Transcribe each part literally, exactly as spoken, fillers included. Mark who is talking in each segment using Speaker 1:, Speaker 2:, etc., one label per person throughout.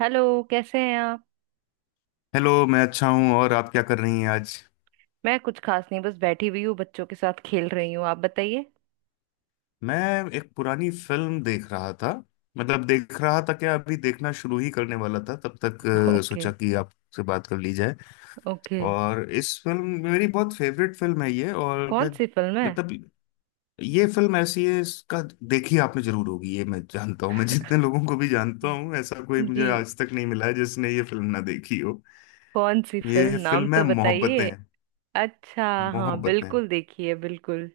Speaker 1: Hello. कैसे हैं आप?
Speaker 2: हेलो, मैं अच्छा हूँ। और आप क्या कर रही हैं आज।
Speaker 1: मैं कुछ खास नहीं, बस बैठी हुई हूँ, बच्चों के साथ खेल रही हूँ। आप बताइए।
Speaker 2: मैं एक पुरानी फिल्म देख रहा था। मतलब देख रहा था क्या, अभी देखना शुरू ही करने वाला था तब तक अ,
Speaker 1: ओके।
Speaker 2: सोचा कि आपसे बात कर ली जाए।
Speaker 1: ओके।
Speaker 2: और इस फिल्म, मेरी बहुत फेवरेट फिल्म है ये। और
Speaker 1: कौन
Speaker 2: मैं
Speaker 1: सी फिल्म है?
Speaker 2: मतलब ये फिल्म ऐसी है, इसका देखी आपने जरूर होगी ये, मैं जानता हूँ। मैं जितने लोगों को भी जानता हूँ, ऐसा कोई
Speaker 1: जी,
Speaker 2: मुझे आज तक नहीं मिला है जिसने ये फिल्म ना देखी हो।
Speaker 1: कौन सी फिल्म,
Speaker 2: ये
Speaker 1: नाम
Speaker 2: फिल्म है
Speaker 1: तो
Speaker 2: मोहब्बतें।
Speaker 1: बताइए। अच्छा। हाँ,
Speaker 2: मोहब्बतें।
Speaker 1: बिल्कुल, देखिए बिल्कुल।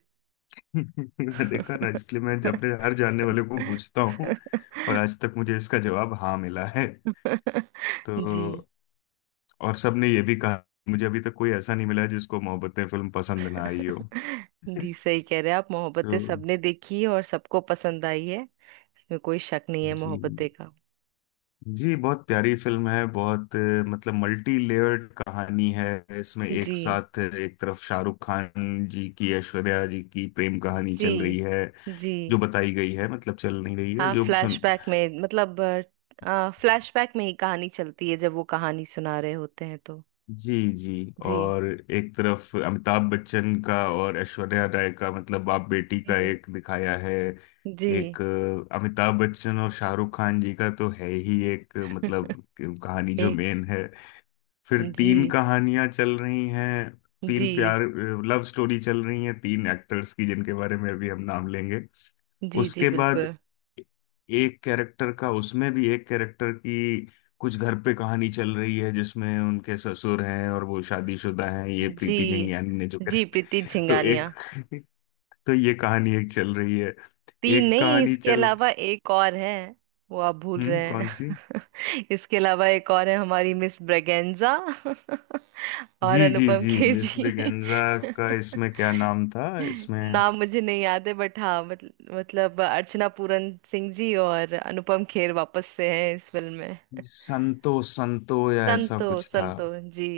Speaker 2: देखा ना, इसलिए मैं अपने हर जानने वाले को पूछता हूँ। और आज तक मुझे इसका जवाब हाँ मिला है।
Speaker 1: जी।
Speaker 2: तो और सबने ये भी कहा, मुझे अभी तक कोई ऐसा नहीं मिला है जिसको मोहब्बतें फिल्म पसंद ना आई हो।
Speaker 1: जी, सही कह रहे हैं आप।
Speaker 2: तो
Speaker 1: मोहब्बतें सबने देखी है और सबको पसंद आई है। इसमें कोई शक नहीं है
Speaker 2: जी,
Speaker 1: मोहब्बतें का।
Speaker 2: जी, बहुत प्यारी फिल्म है। बहुत अ, मतलब मल्टी लेयर्ड कहानी है। इसमें एक
Speaker 1: जी,
Speaker 2: साथ अ, एक तरफ शाहरुख खान जी की, ऐश्वर्या जी की प्रेम कहानी
Speaker 1: जी,
Speaker 2: चल रही है।
Speaker 1: जी।
Speaker 2: जो बताई गई है, मतलब चल नहीं रही है,
Speaker 1: हाँ,
Speaker 2: जो सुन,
Speaker 1: फ्लैशबैक में, मतलब फ्लैशबैक में ही कहानी चलती है, जब वो कहानी सुना रहे होते हैं तो।
Speaker 2: जी जी।
Speaker 1: जी,
Speaker 2: और एक तरफ अमिताभ बच्चन का और ऐश्वर्या राय का, मतलब बाप बेटी का
Speaker 1: जी,
Speaker 2: एक दिखाया है।
Speaker 1: जी।
Speaker 2: एक अ, अमिताभ बच्चन और शाहरुख खान जी का तो है ही, एक अ, मतलब कहानी जो
Speaker 1: एक।
Speaker 2: मेन है। फिर
Speaker 1: जी,
Speaker 2: तीन कहानियां चल रही हैं।
Speaker 1: जी,
Speaker 2: तीन प्यार, लव स्टोरी चल रही हैं, तीन एक्टर्स की, जिनके बारे में अभी हम नाम लेंगे।
Speaker 1: जी, जी
Speaker 2: उसके बाद
Speaker 1: बिल्कुल।
Speaker 2: एक कैरेक्टर का, उसमें भी एक कैरेक्टर की कुछ घर पे कहानी चल रही है, जिसमें उनके ससुर हैं और वो शादीशुदा हैं, ये प्रीति
Speaker 1: जी,
Speaker 2: जिंगियानी ने जो
Speaker 1: जी,
Speaker 2: कैरेक्टर।
Speaker 1: प्रीति
Speaker 2: तो एक
Speaker 1: झिंगानिया।
Speaker 2: तो ये कहानी एक चल रही है।
Speaker 1: तीन
Speaker 2: एक
Speaker 1: नहीं,
Speaker 2: कहानी
Speaker 1: इसके
Speaker 2: चल,
Speaker 1: अलावा एक और है, वो आप भूल रहे
Speaker 2: हम्म कौन सी,
Speaker 1: हैं। इसके अलावा एक और है, हमारी मिस ब्रेगेंजा और
Speaker 2: जी जी
Speaker 1: अनुपम
Speaker 2: जी
Speaker 1: खेर
Speaker 2: मिस
Speaker 1: जी।
Speaker 2: ब्रिगेंजा का इसमें क्या नाम था, इसमें
Speaker 1: नाम मुझे नहीं याद है, बट हाँ, मत, मतलब अर्चना पूरन सिंह जी और अनुपम खेर वापस से हैं इस फिल्म में।
Speaker 2: संतो संतो या ऐसा
Speaker 1: संतो,
Speaker 2: कुछ था।
Speaker 1: संतो। जी,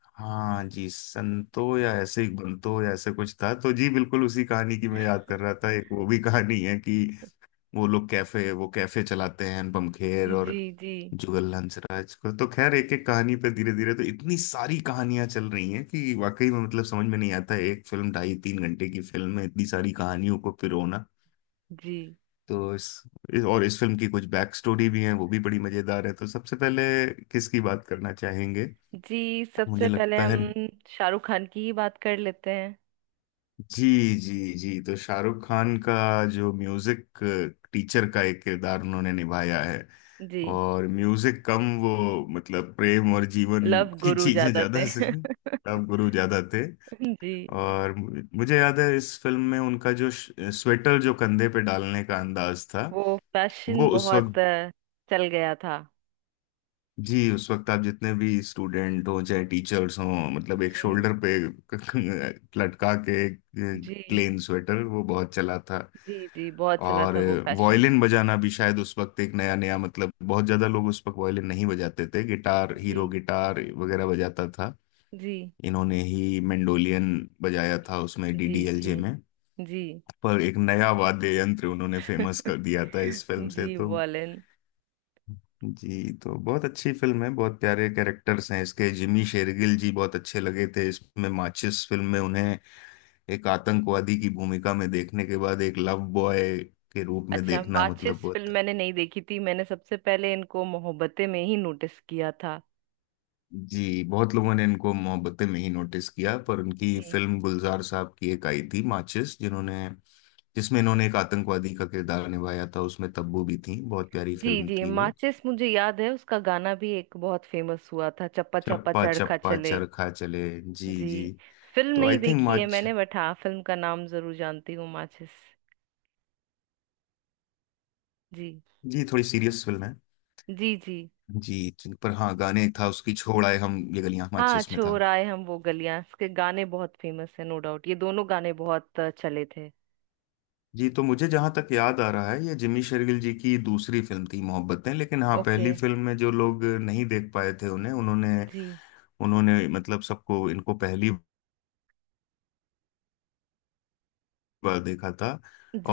Speaker 2: हाँ जी, संतो या ऐसे ही, बंतो या ऐसे कुछ था। तो जी बिल्कुल, उसी कहानी की मैं याद कर रहा था। एक वो भी कहानी है कि वो लोग कैफे, वो कैफे चलाते हैं अनुपम खेर और
Speaker 1: जी, जी,
Speaker 2: जुगल हंसराज को। तो खैर, एक एक कहानी पे धीरे धीरे, तो इतनी सारी कहानियां चल रही हैं कि वाकई में, मतलब समझ में नहीं आता है, एक फिल्म ढाई तीन घंटे की फिल्म में इतनी सारी कहानियों को पिरोना।
Speaker 1: जी,
Speaker 2: तो इस, इस और इस फिल्म की कुछ बैक स्टोरी भी है, वो भी बड़ी मजेदार है। तो सबसे पहले किसकी बात करना चाहेंगे,
Speaker 1: जी।
Speaker 2: मुझे
Speaker 1: सबसे पहले
Speaker 2: लगता है।
Speaker 1: हम शाहरुख खान की ही बात कर लेते हैं।
Speaker 2: जी जी जी, तो शाहरुख खान का जो म्यूजिक टीचर का एक किरदार उन्होंने निभाया है।
Speaker 1: जी,
Speaker 2: और म्यूजिक कम वो, मतलब प्रेम और जीवन
Speaker 1: लव
Speaker 2: की
Speaker 1: गुरु
Speaker 2: चीजें
Speaker 1: ज्यादा थे
Speaker 2: ज्यादा से तब गुरु ज्यादा थे।
Speaker 1: जी,
Speaker 2: और मु- मुझे याद है इस फिल्म में उनका जो स्वेटर जो कंधे पे डालने का अंदाज था,
Speaker 1: वो
Speaker 2: वो
Speaker 1: फैशन
Speaker 2: उस
Speaker 1: बहुत
Speaker 2: वक्त,
Speaker 1: अ, चल गया था।
Speaker 2: जी उस वक्त आप जितने भी स्टूडेंट हो, चाहे टीचर्स हों, मतलब एक
Speaker 1: जी,
Speaker 2: शोल्डर पे लटका के
Speaker 1: जी,
Speaker 2: प्लेन स्वेटर वो बहुत चला था।
Speaker 1: जी। जी बहुत चला
Speaker 2: और
Speaker 1: था वो फैशन।
Speaker 2: वायलिन बजाना भी शायद उस वक्त एक नया नया, मतलब बहुत ज्यादा लोग उस वक्त वायलिन नहीं बजाते थे। गिटार हीरो
Speaker 1: जी,
Speaker 2: गिटार वगैरह बजाता था।
Speaker 1: जी,
Speaker 2: इन्होंने ही मेंडोलियन बजाया था उसमें,
Speaker 1: जी, जी,
Speaker 2: डी डी एल जे में।
Speaker 1: जी।
Speaker 2: पर एक नया वाद्य यंत्र उन्होंने फेमस कर दिया था इस फिल्म से।
Speaker 1: जी,
Speaker 2: तो
Speaker 1: वॉलेन।
Speaker 2: जी, तो बहुत अच्छी फिल्म है। बहुत प्यारे कैरेक्टर्स हैं इसके। जिमी शेरगिल जी बहुत अच्छे लगे थे इसमें। माचिस फिल्म में उन्हें एक आतंकवादी की भूमिका में देखने के बाद एक लव बॉय के रूप में
Speaker 1: अच्छा,
Speaker 2: देखना, मतलब
Speaker 1: माचिस
Speaker 2: बहुत।
Speaker 1: फिल्म मैंने नहीं देखी थी। मैंने सबसे पहले इनको मोहब्बतें में ही नोटिस किया था।
Speaker 2: जी बहुत लोगों ने इनको मोहब्बतें में ही नोटिस किया, पर उनकी
Speaker 1: जी।
Speaker 2: फिल्म गुलजार साहब की एक आई थी माचिस, जिन्होंने, जिसमें इन्होंने एक आतंकवादी का किरदार निभाया था, उसमें तब्बू भी थी। बहुत प्यारी
Speaker 1: जी,
Speaker 2: फिल्म
Speaker 1: जी,
Speaker 2: थी वो।
Speaker 1: माचिस मुझे याद है। उसका गाना भी एक बहुत फेमस हुआ था, चप्पा चप्पा
Speaker 2: चप्पा
Speaker 1: चरखा
Speaker 2: चप्पा
Speaker 1: चले।
Speaker 2: चरखा चले। जी
Speaker 1: जी,
Speaker 2: जी।
Speaker 1: फिल्म
Speaker 2: तो आई
Speaker 1: नहीं
Speaker 2: थिंक
Speaker 1: देखी है
Speaker 2: माच
Speaker 1: मैंने, बट हाँ, फिल्म का नाम जरूर जानती हूँ, माचिस। जी,
Speaker 2: जी थोड़ी सीरियस फिल्म है।
Speaker 1: जी। जी,
Speaker 2: जी, जी, पर हाँ गाने, एक था उसकी, छोड़ आए हम ये गलियां,
Speaker 1: हाँ,
Speaker 2: माचिस में था।
Speaker 1: छोर आए हम वो गलियां, इसके गाने बहुत फेमस है, नो डाउट, ये दोनों गाने बहुत अ, चले थे।
Speaker 2: जी तो मुझे जहां तक याद आ रहा है, ये जिमी शेरगिल जी की दूसरी फिल्म थी मोहब्बतें। लेकिन हाँ,
Speaker 1: ओके।
Speaker 2: पहली फिल्म में जो लोग नहीं देख पाए थे उन्हें, उन्होंने
Speaker 1: जी,
Speaker 2: उन्होंने मतलब सबको इनको पहली बार देखा था।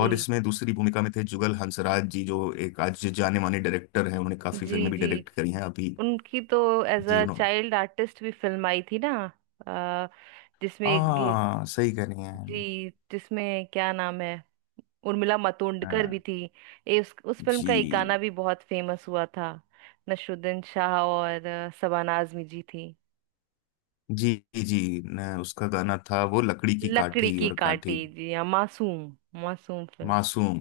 Speaker 2: और इसमें दूसरी भूमिका में थे जुगल हंसराज जी, जो एक आज जाने माने डायरेक्टर हैं। उन्होंने काफी
Speaker 1: जी।
Speaker 2: फिल्में भी
Speaker 1: जी,
Speaker 2: डायरेक्ट करी हैं अभी।
Speaker 1: उनकी तो एज
Speaker 2: जी
Speaker 1: अ
Speaker 2: उन्होंने,
Speaker 1: चाइल्ड आर्टिस्ट भी फिल्म आई थी ना? अ, जिसमें एक ये।
Speaker 2: हाँ सही कह रही हैं।
Speaker 1: जी, जिसमें क्या नाम है, उर्मिला
Speaker 2: हाँ,
Speaker 1: मातोंडकर भी थी। ए, उस उस फिल्म का एक गाना
Speaker 2: जी
Speaker 1: भी बहुत फेमस हुआ था। नसरुद्दीन शाह और अ, शबाना आजमी जी थी।
Speaker 2: जी जी, न, उसका गाना था वो, लकड़ी की
Speaker 1: लकड़ी
Speaker 2: काठी
Speaker 1: की
Speaker 2: और
Speaker 1: कांटी,
Speaker 2: काठी,
Speaker 1: जी हाँ, मासूम। मासूम फिल्म।
Speaker 2: मासूम।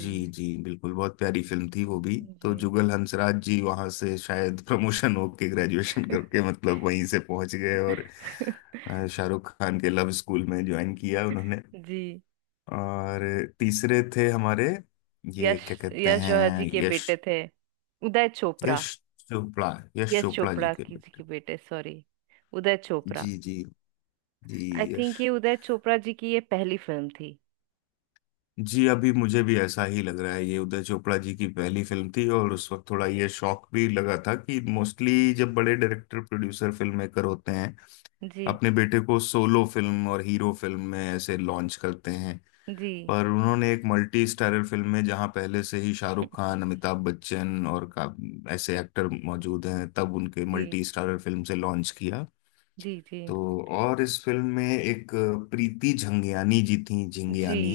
Speaker 2: जी जी बिल्कुल, बहुत प्यारी फिल्म थी वो भी।
Speaker 1: जी।
Speaker 2: तो जुगल हंसराज जी वहां से शायद प्रमोशन होके, ग्रेजुएशन करके, मतलब वहीं से पहुंच गए और अ, शाहरुख खान के लव स्कूल में ज्वाइन किया उन्होंने।
Speaker 1: जी।
Speaker 2: और तीसरे थे हमारे, ये
Speaker 1: यश,
Speaker 2: क्या कहते
Speaker 1: यश जौहर
Speaker 2: हैं,
Speaker 1: जी के
Speaker 2: यश,
Speaker 1: बेटे थे। उदय
Speaker 2: यश
Speaker 1: चोपड़ा।
Speaker 2: चोपड़ा, यश
Speaker 1: यश
Speaker 2: चोपड़ा जी
Speaker 1: चोपड़ा
Speaker 2: के
Speaker 1: की जी
Speaker 2: बेटे,
Speaker 1: के बेटे, सॉरी, उदय चोपड़ा।
Speaker 2: जी जी जी।
Speaker 1: आई
Speaker 2: यश,
Speaker 1: थिंक ये उदय चोपड़ा जी की ये पहली फिल्म थी।
Speaker 2: जी अभी मुझे भी ऐसा ही लग रहा है ये उदय चोपड़ा जी की पहली फिल्म थी। और उस वक्त थोड़ा ये शौक भी लगा था कि मोस्टली जब बड़े डायरेक्टर, प्रोड्यूसर, फिल्म मेकर होते हैं,
Speaker 1: जी,
Speaker 2: अपने बेटे को सोलो फिल्म और हीरो फिल्म में ऐसे लॉन्च करते हैं।
Speaker 1: जी,
Speaker 2: पर उन्होंने एक मल्टी स्टारर फिल्म में, जहां पहले से ही शाहरुख खान, अमिताभ बच्चन और का ऐसे एक्टर मौजूद हैं, तब उनके
Speaker 1: जी,
Speaker 2: मल्टी स्टारर फिल्म से लॉन्च किया।
Speaker 1: जी, जी,
Speaker 2: तो और इस फिल्म में एक प्रीति झंगियानी जी थी,
Speaker 1: जी,
Speaker 2: झिंगियानी,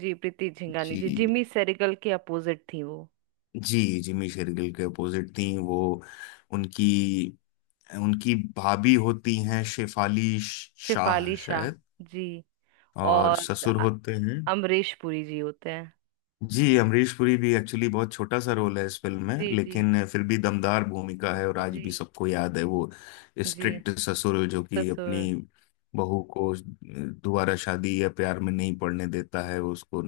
Speaker 1: जी। प्रीति झिंगानी जी
Speaker 2: जी
Speaker 1: जिमी सेरिगल के अपोजिट थी वो।
Speaker 2: जी, जिमी शेरगिल के अपोजिट थी वो। उनकी, उनकी भाभी होती हैं शेफाली शाह
Speaker 1: शेफाली शाह
Speaker 2: शायद।
Speaker 1: जी।
Speaker 2: और
Speaker 1: और
Speaker 2: ससुर
Speaker 1: अ-
Speaker 2: होते हैं,
Speaker 1: अमरीश पुरी जी होते हैं।
Speaker 2: जी अमरीश पुरी भी एक्चुअली बहुत छोटा सा रोल है इस फिल्म में,
Speaker 1: जी, जी,
Speaker 2: लेकिन फिर भी दमदार भूमिका है और आज
Speaker 1: जी,
Speaker 2: भी सबको याद है वो
Speaker 1: जी
Speaker 2: स्ट्रिक्ट ससुर जो कि अपनी
Speaker 1: ससुर।
Speaker 2: बहू को दोबारा शादी या प्यार में नहीं पड़ने देता है। वो उसको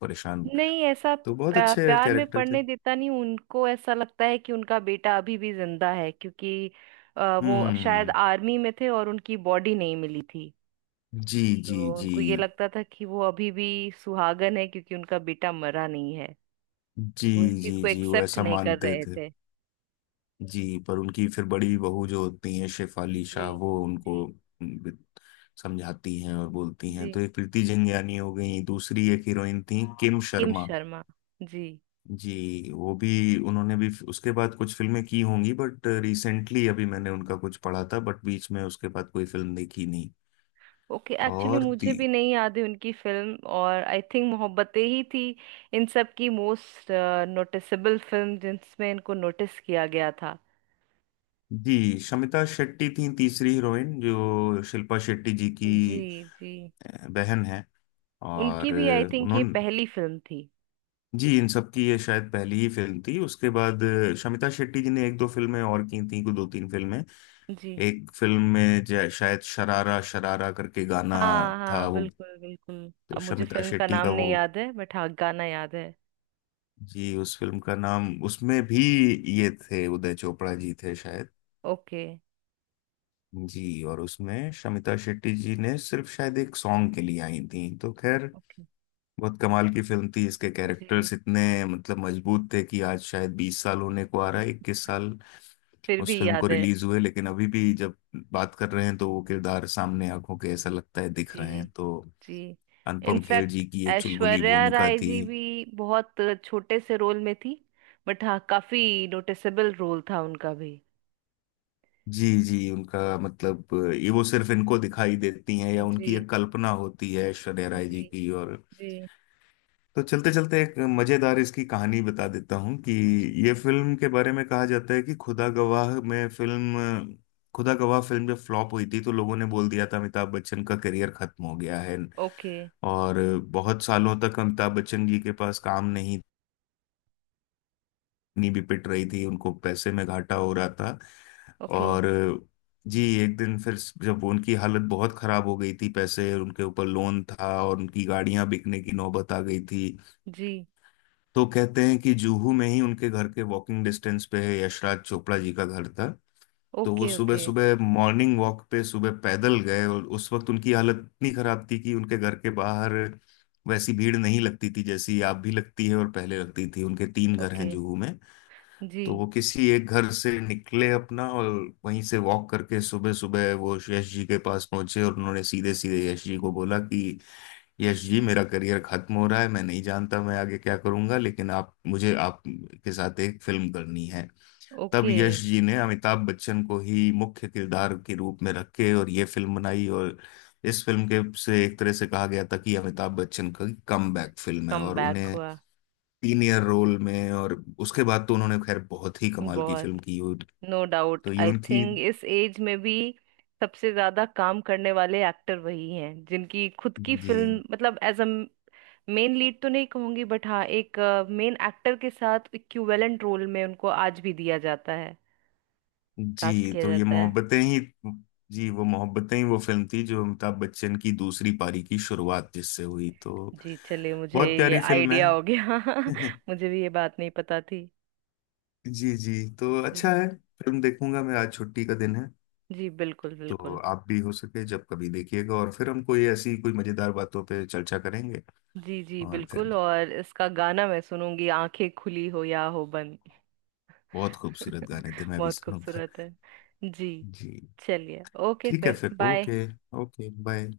Speaker 2: परेशान,
Speaker 1: नहीं, ऐसा
Speaker 2: तो बहुत
Speaker 1: प्या-
Speaker 2: अच्छे
Speaker 1: प्यार में
Speaker 2: कैरेक्टर थे।
Speaker 1: पड़ने देता नहीं। उनको ऐसा लगता है कि उनका बेटा अभी भी जिंदा है, क्योंकि अ, वो शायद
Speaker 2: हम्म,
Speaker 1: आर्मी में थे और उनकी बॉडी नहीं मिली थी।
Speaker 2: जी जी
Speaker 1: तो
Speaker 2: जी
Speaker 1: उनको ये लगता था कि वो अभी भी सुहागन है, क्योंकि उनका बेटा मरा नहीं है।
Speaker 2: जी
Speaker 1: तो वो इस चीज
Speaker 2: जी
Speaker 1: को
Speaker 2: जी, वो
Speaker 1: एक्सेप्ट
Speaker 2: ऐसा
Speaker 1: नहीं कर
Speaker 2: मानते
Speaker 1: रहे
Speaker 2: थे।
Speaker 1: थे।
Speaker 2: जी पर उनकी फिर बड़ी बहू जो होती हैं शेफाली
Speaker 1: जी,
Speaker 2: शाह, वो उनको
Speaker 1: जी,
Speaker 2: उम, समझाती हैं और बोलती हैं।
Speaker 1: जी।
Speaker 2: तो एक प्रीति जिंगियानी हो गई, दूसरी एक हीरोइन थी किम
Speaker 1: किम
Speaker 2: शर्मा।
Speaker 1: शर्मा। जी।
Speaker 2: जी वो भी, उन्होंने भी उसके बाद कुछ फिल्में की होंगी बट रिसेंटली अभी मैंने उनका कुछ पढ़ा था, बट बीच में उसके बाद कोई फिल्म देखी नहीं।
Speaker 1: ओके, एक्चुअली
Speaker 2: और
Speaker 1: मुझे
Speaker 2: ती,
Speaker 1: भी नहीं याद है उनकी फिल्म, और आई थिंक मोहब्बतें ही थी। इन सब की मोस्ट नोटिसेबल फिल्म जिसमें इनको नोटिस किया गया था।
Speaker 2: जी शमिता शेट्टी थी तीसरी हीरोइन, जो शिल्पा शेट्टी जी की
Speaker 1: जी, जी।
Speaker 2: अ, बहन है।
Speaker 1: उनकी
Speaker 2: और
Speaker 1: भी आई थिंक ये
Speaker 2: उन्होंने,
Speaker 1: पहली फिल्म थी।
Speaker 2: जी इन सब की ये शायद पहली ही फिल्म थी। उसके बाद अ, शमिता शेट्टी जी ने एक दो फिल्में और की थी, कुछ दो तीन फिल्में।
Speaker 1: जी।
Speaker 2: एक फिल्म में जय- शायद शरारा शरारा करके गाना
Speaker 1: हाँ,
Speaker 2: था
Speaker 1: हाँ,
Speaker 2: वो।
Speaker 1: बिल्कुल, बिल्कुल।
Speaker 2: तो
Speaker 1: अब मुझे
Speaker 2: शमिता
Speaker 1: फिल्म का
Speaker 2: शेट्टी
Speaker 1: नाम
Speaker 2: का वो,
Speaker 1: नहीं याद है, बट हाँ, गाना याद है।
Speaker 2: जी उस फिल्म का नाम, उसमें भी ये थे उदय चोपड़ा जी थे शायद।
Speaker 1: ओके।
Speaker 2: जी, और उसमें शमिता शेट्टी जी ने सिर्फ शायद एक सॉन्ग के लिए आई थी। तो खैर,
Speaker 1: ओके।
Speaker 2: बहुत कमाल की फिल्म थी। इसके
Speaker 1: जी।
Speaker 2: कैरेक्टर्स इतने मतलब मजबूत थे कि आज शायद बीस साल होने को आ रहा है, इक्कीस साल
Speaker 1: फिर
Speaker 2: उस
Speaker 1: भी
Speaker 2: फिल्म
Speaker 1: याद
Speaker 2: को
Speaker 1: है।
Speaker 2: रिलीज हुए। लेकिन अभी भी जब बात कर रहे हैं तो वो किरदार सामने आंखों के ऐसा लगता है दिख रहे
Speaker 1: जी,
Speaker 2: हैं। तो
Speaker 1: जी।
Speaker 2: अनुपम खेर
Speaker 1: इनफैक्ट
Speaker 2: जी की एक चुलबुली
Speaker 1: ऐश्वर्या
Speaker 2: भूमिका
Speaker 1: राय
Speaker 2: थी।
Speaker 1: जी भी बहुत छोटे से रोल में थी, बट हाँ, काफी नोटिसेबल रोल था उनका भी।
Speaker 2: जी जी उनका मतलब, ये वो सिर्फ इनको दिखाई देती हैं, या उनकी
Speaker 1: जी,
Speaker 2: एक कल्पना होती है ऐश्वर्या राय जी
Speaker 1: जी,
Speaker 2: की। और
Speaker 1: जी,
Speaker 2: तो चलते चलते एक मजेदार इसकी कहानी बता देता हूँ कि
Speaker 1: जी।
Speaker 2: ये फिल्म के बारे में कहा जाता है कि खुदा गवाह में फिल्म, खुदा गवाह फिल्म जब फ्लॉप हुई थी तो लोगों ने बोल दिया था अमिताभ बच्चन का करियर खत्म हो गया है।
Speaker 1: ओके।
Speaker 2: और बहुत सालों तक अमिताभ बच्चन जी के पास काम नहीं, नहीं भी पिट रही थी, उनको पैसे में घाटा हो रहा था।
Speaker 1: ओके।
Speaker 2: और जी एक दिन फिर, जब उनकी हालत बहुत खराब हो गई थी, पैसे उनके ऊपर लोन था और उनकी गाड़ियां बिकने की नौबत आ गई थी।
Speaker 1: जी।
Speaker 2: तो कहते हैं कि जुहू में ही उनके घर के वॉकिंग डिस्टेंस पे है, यशराज चोपड़ा जी का घर था। तो वो
Speaker 1: ओके।
Speaker 2: सुबह
Speaker 1: ओके।
Speaker 2: सुबह मॉर्निंग वॉक पे सुबह पैदल गए। और उस वक्त उनकी हालत इतनी खराब थी कि उनके घर के बाहर वैसी भीड़ नहीं लगती थी जैसी आप भी लगती है और पहले लगती थी। उनके तीन घर
Speaker 1: ओके।
Speaker 2: हैं जुहू में।
Speaker 1: जी।
Speaker 2: तो वो किसी एक घर से निकले अपना और वहीं से वॉक करके सुबह सुबह वो यश जी के पास पहुंचे और उन्होंने सीधे सीधे यश जी को बोला कि यश जी, मेरा करियर खत्म हो रहा है, मैं नहीं जानता मैं आगे क्या करूंगा, लेकिन आप मुझे, आप के साथ एक फिल्म करनी है। तब
Speaker 1: ओके।
Speaker 2: यश जी ने अमिताभ बच्चन को ही मुख्य किरदार के रूप में रख के और ये फिल्म बनाई। और इस फिल्म के से एक तरह से कहा गया था कि अमिताभ बच्चन का कम बैक फिल्म है
Speaker 1: कम
Speaker 2: और
Speaker 1: बैक
Speaker 2: उन्हें
Speaker 1: हुआ।
Speaker 2: सीनियर रोल में। और उसके बाद तो उन्होंने खैर बहुत ही कमाल की
Speaker 1: बहुत।
Speaker 2: फिल्म की। और
Speaker 1: नो डाउट
Speaker 2: तो ये
Speaker 1: आई
Speaker 2: उनकी,
Speaker 1: थिंक इस एज में भी सबसे ज्यादा काम करने वाले एक्टर वही हैं, जिनकी खुद की
Speaker 2: जी
Speaker 1: फिल्म मतलब एज अ मेन लीड तो नहीं कहूंगी, बट हाँ, एक मेन एक्टर के साथ इक्विवेलेंट रोल में उनको आज भी दिया जाता है, कास्ट
Speaker 2: जी
Speaker 1: किया
Speaker 2: तो ये
Speaker 1: जाता है।
Speaker 2: मोहब्बतें ही, जी वो मोहब्बतें ही वो फिल्म थी जो अमिताभ बच्चन की दूसरी पारी की शुरुआत जिससे हुई। तो
Speaker 1: जी, चलिए, मुझे
Speaker 2: बहुत
Speaker 1: ये
Speaker 2: प्यारी फिल्म
Speaker 1: आइडिया
Speaker 2: है।
Speaker 1: हो गया। मुझे भी ये बात नहीं पता थी।
Speaker 2: जी जी, तो अच्छा
Speaker 1: जी,
Speaker 2: है, फिल्म देखूंगा मैं, आज छुट्टी का दिन है।
Speaker 1: जी, बिल्कुल,
Speaker 2: तो
Speaker 1: बिल्कुल।
Speaker 2: आप भी हो सके जब कभी देखिएगा और फिर हम कोई ऐसी कोई मजेदार बातों पे चर्चा करेंगे।
Speaker 1: जी, जी,
Speaker 2: और फिर
Speaker 1: बिल्कुल, और इसका गाना मैं सुनूंगी, आंखें खुली हो या हो बंद।
Speaker 2: बहुत खूबसूरत गाने थे, मैं भी
Speaker 1: बहुत
Speaker 2: सुनूंगा।
Speaker 1: खूबसूरत है। जी,
Speaker 2: जी
Speaker 1: चलिए, ओके,
Speaker 2: ठीक है,
Speaker 1: फिर
Speaker 2: फिर
Speaker 1: बाय।
Speaker 2: ओके। Okay bye.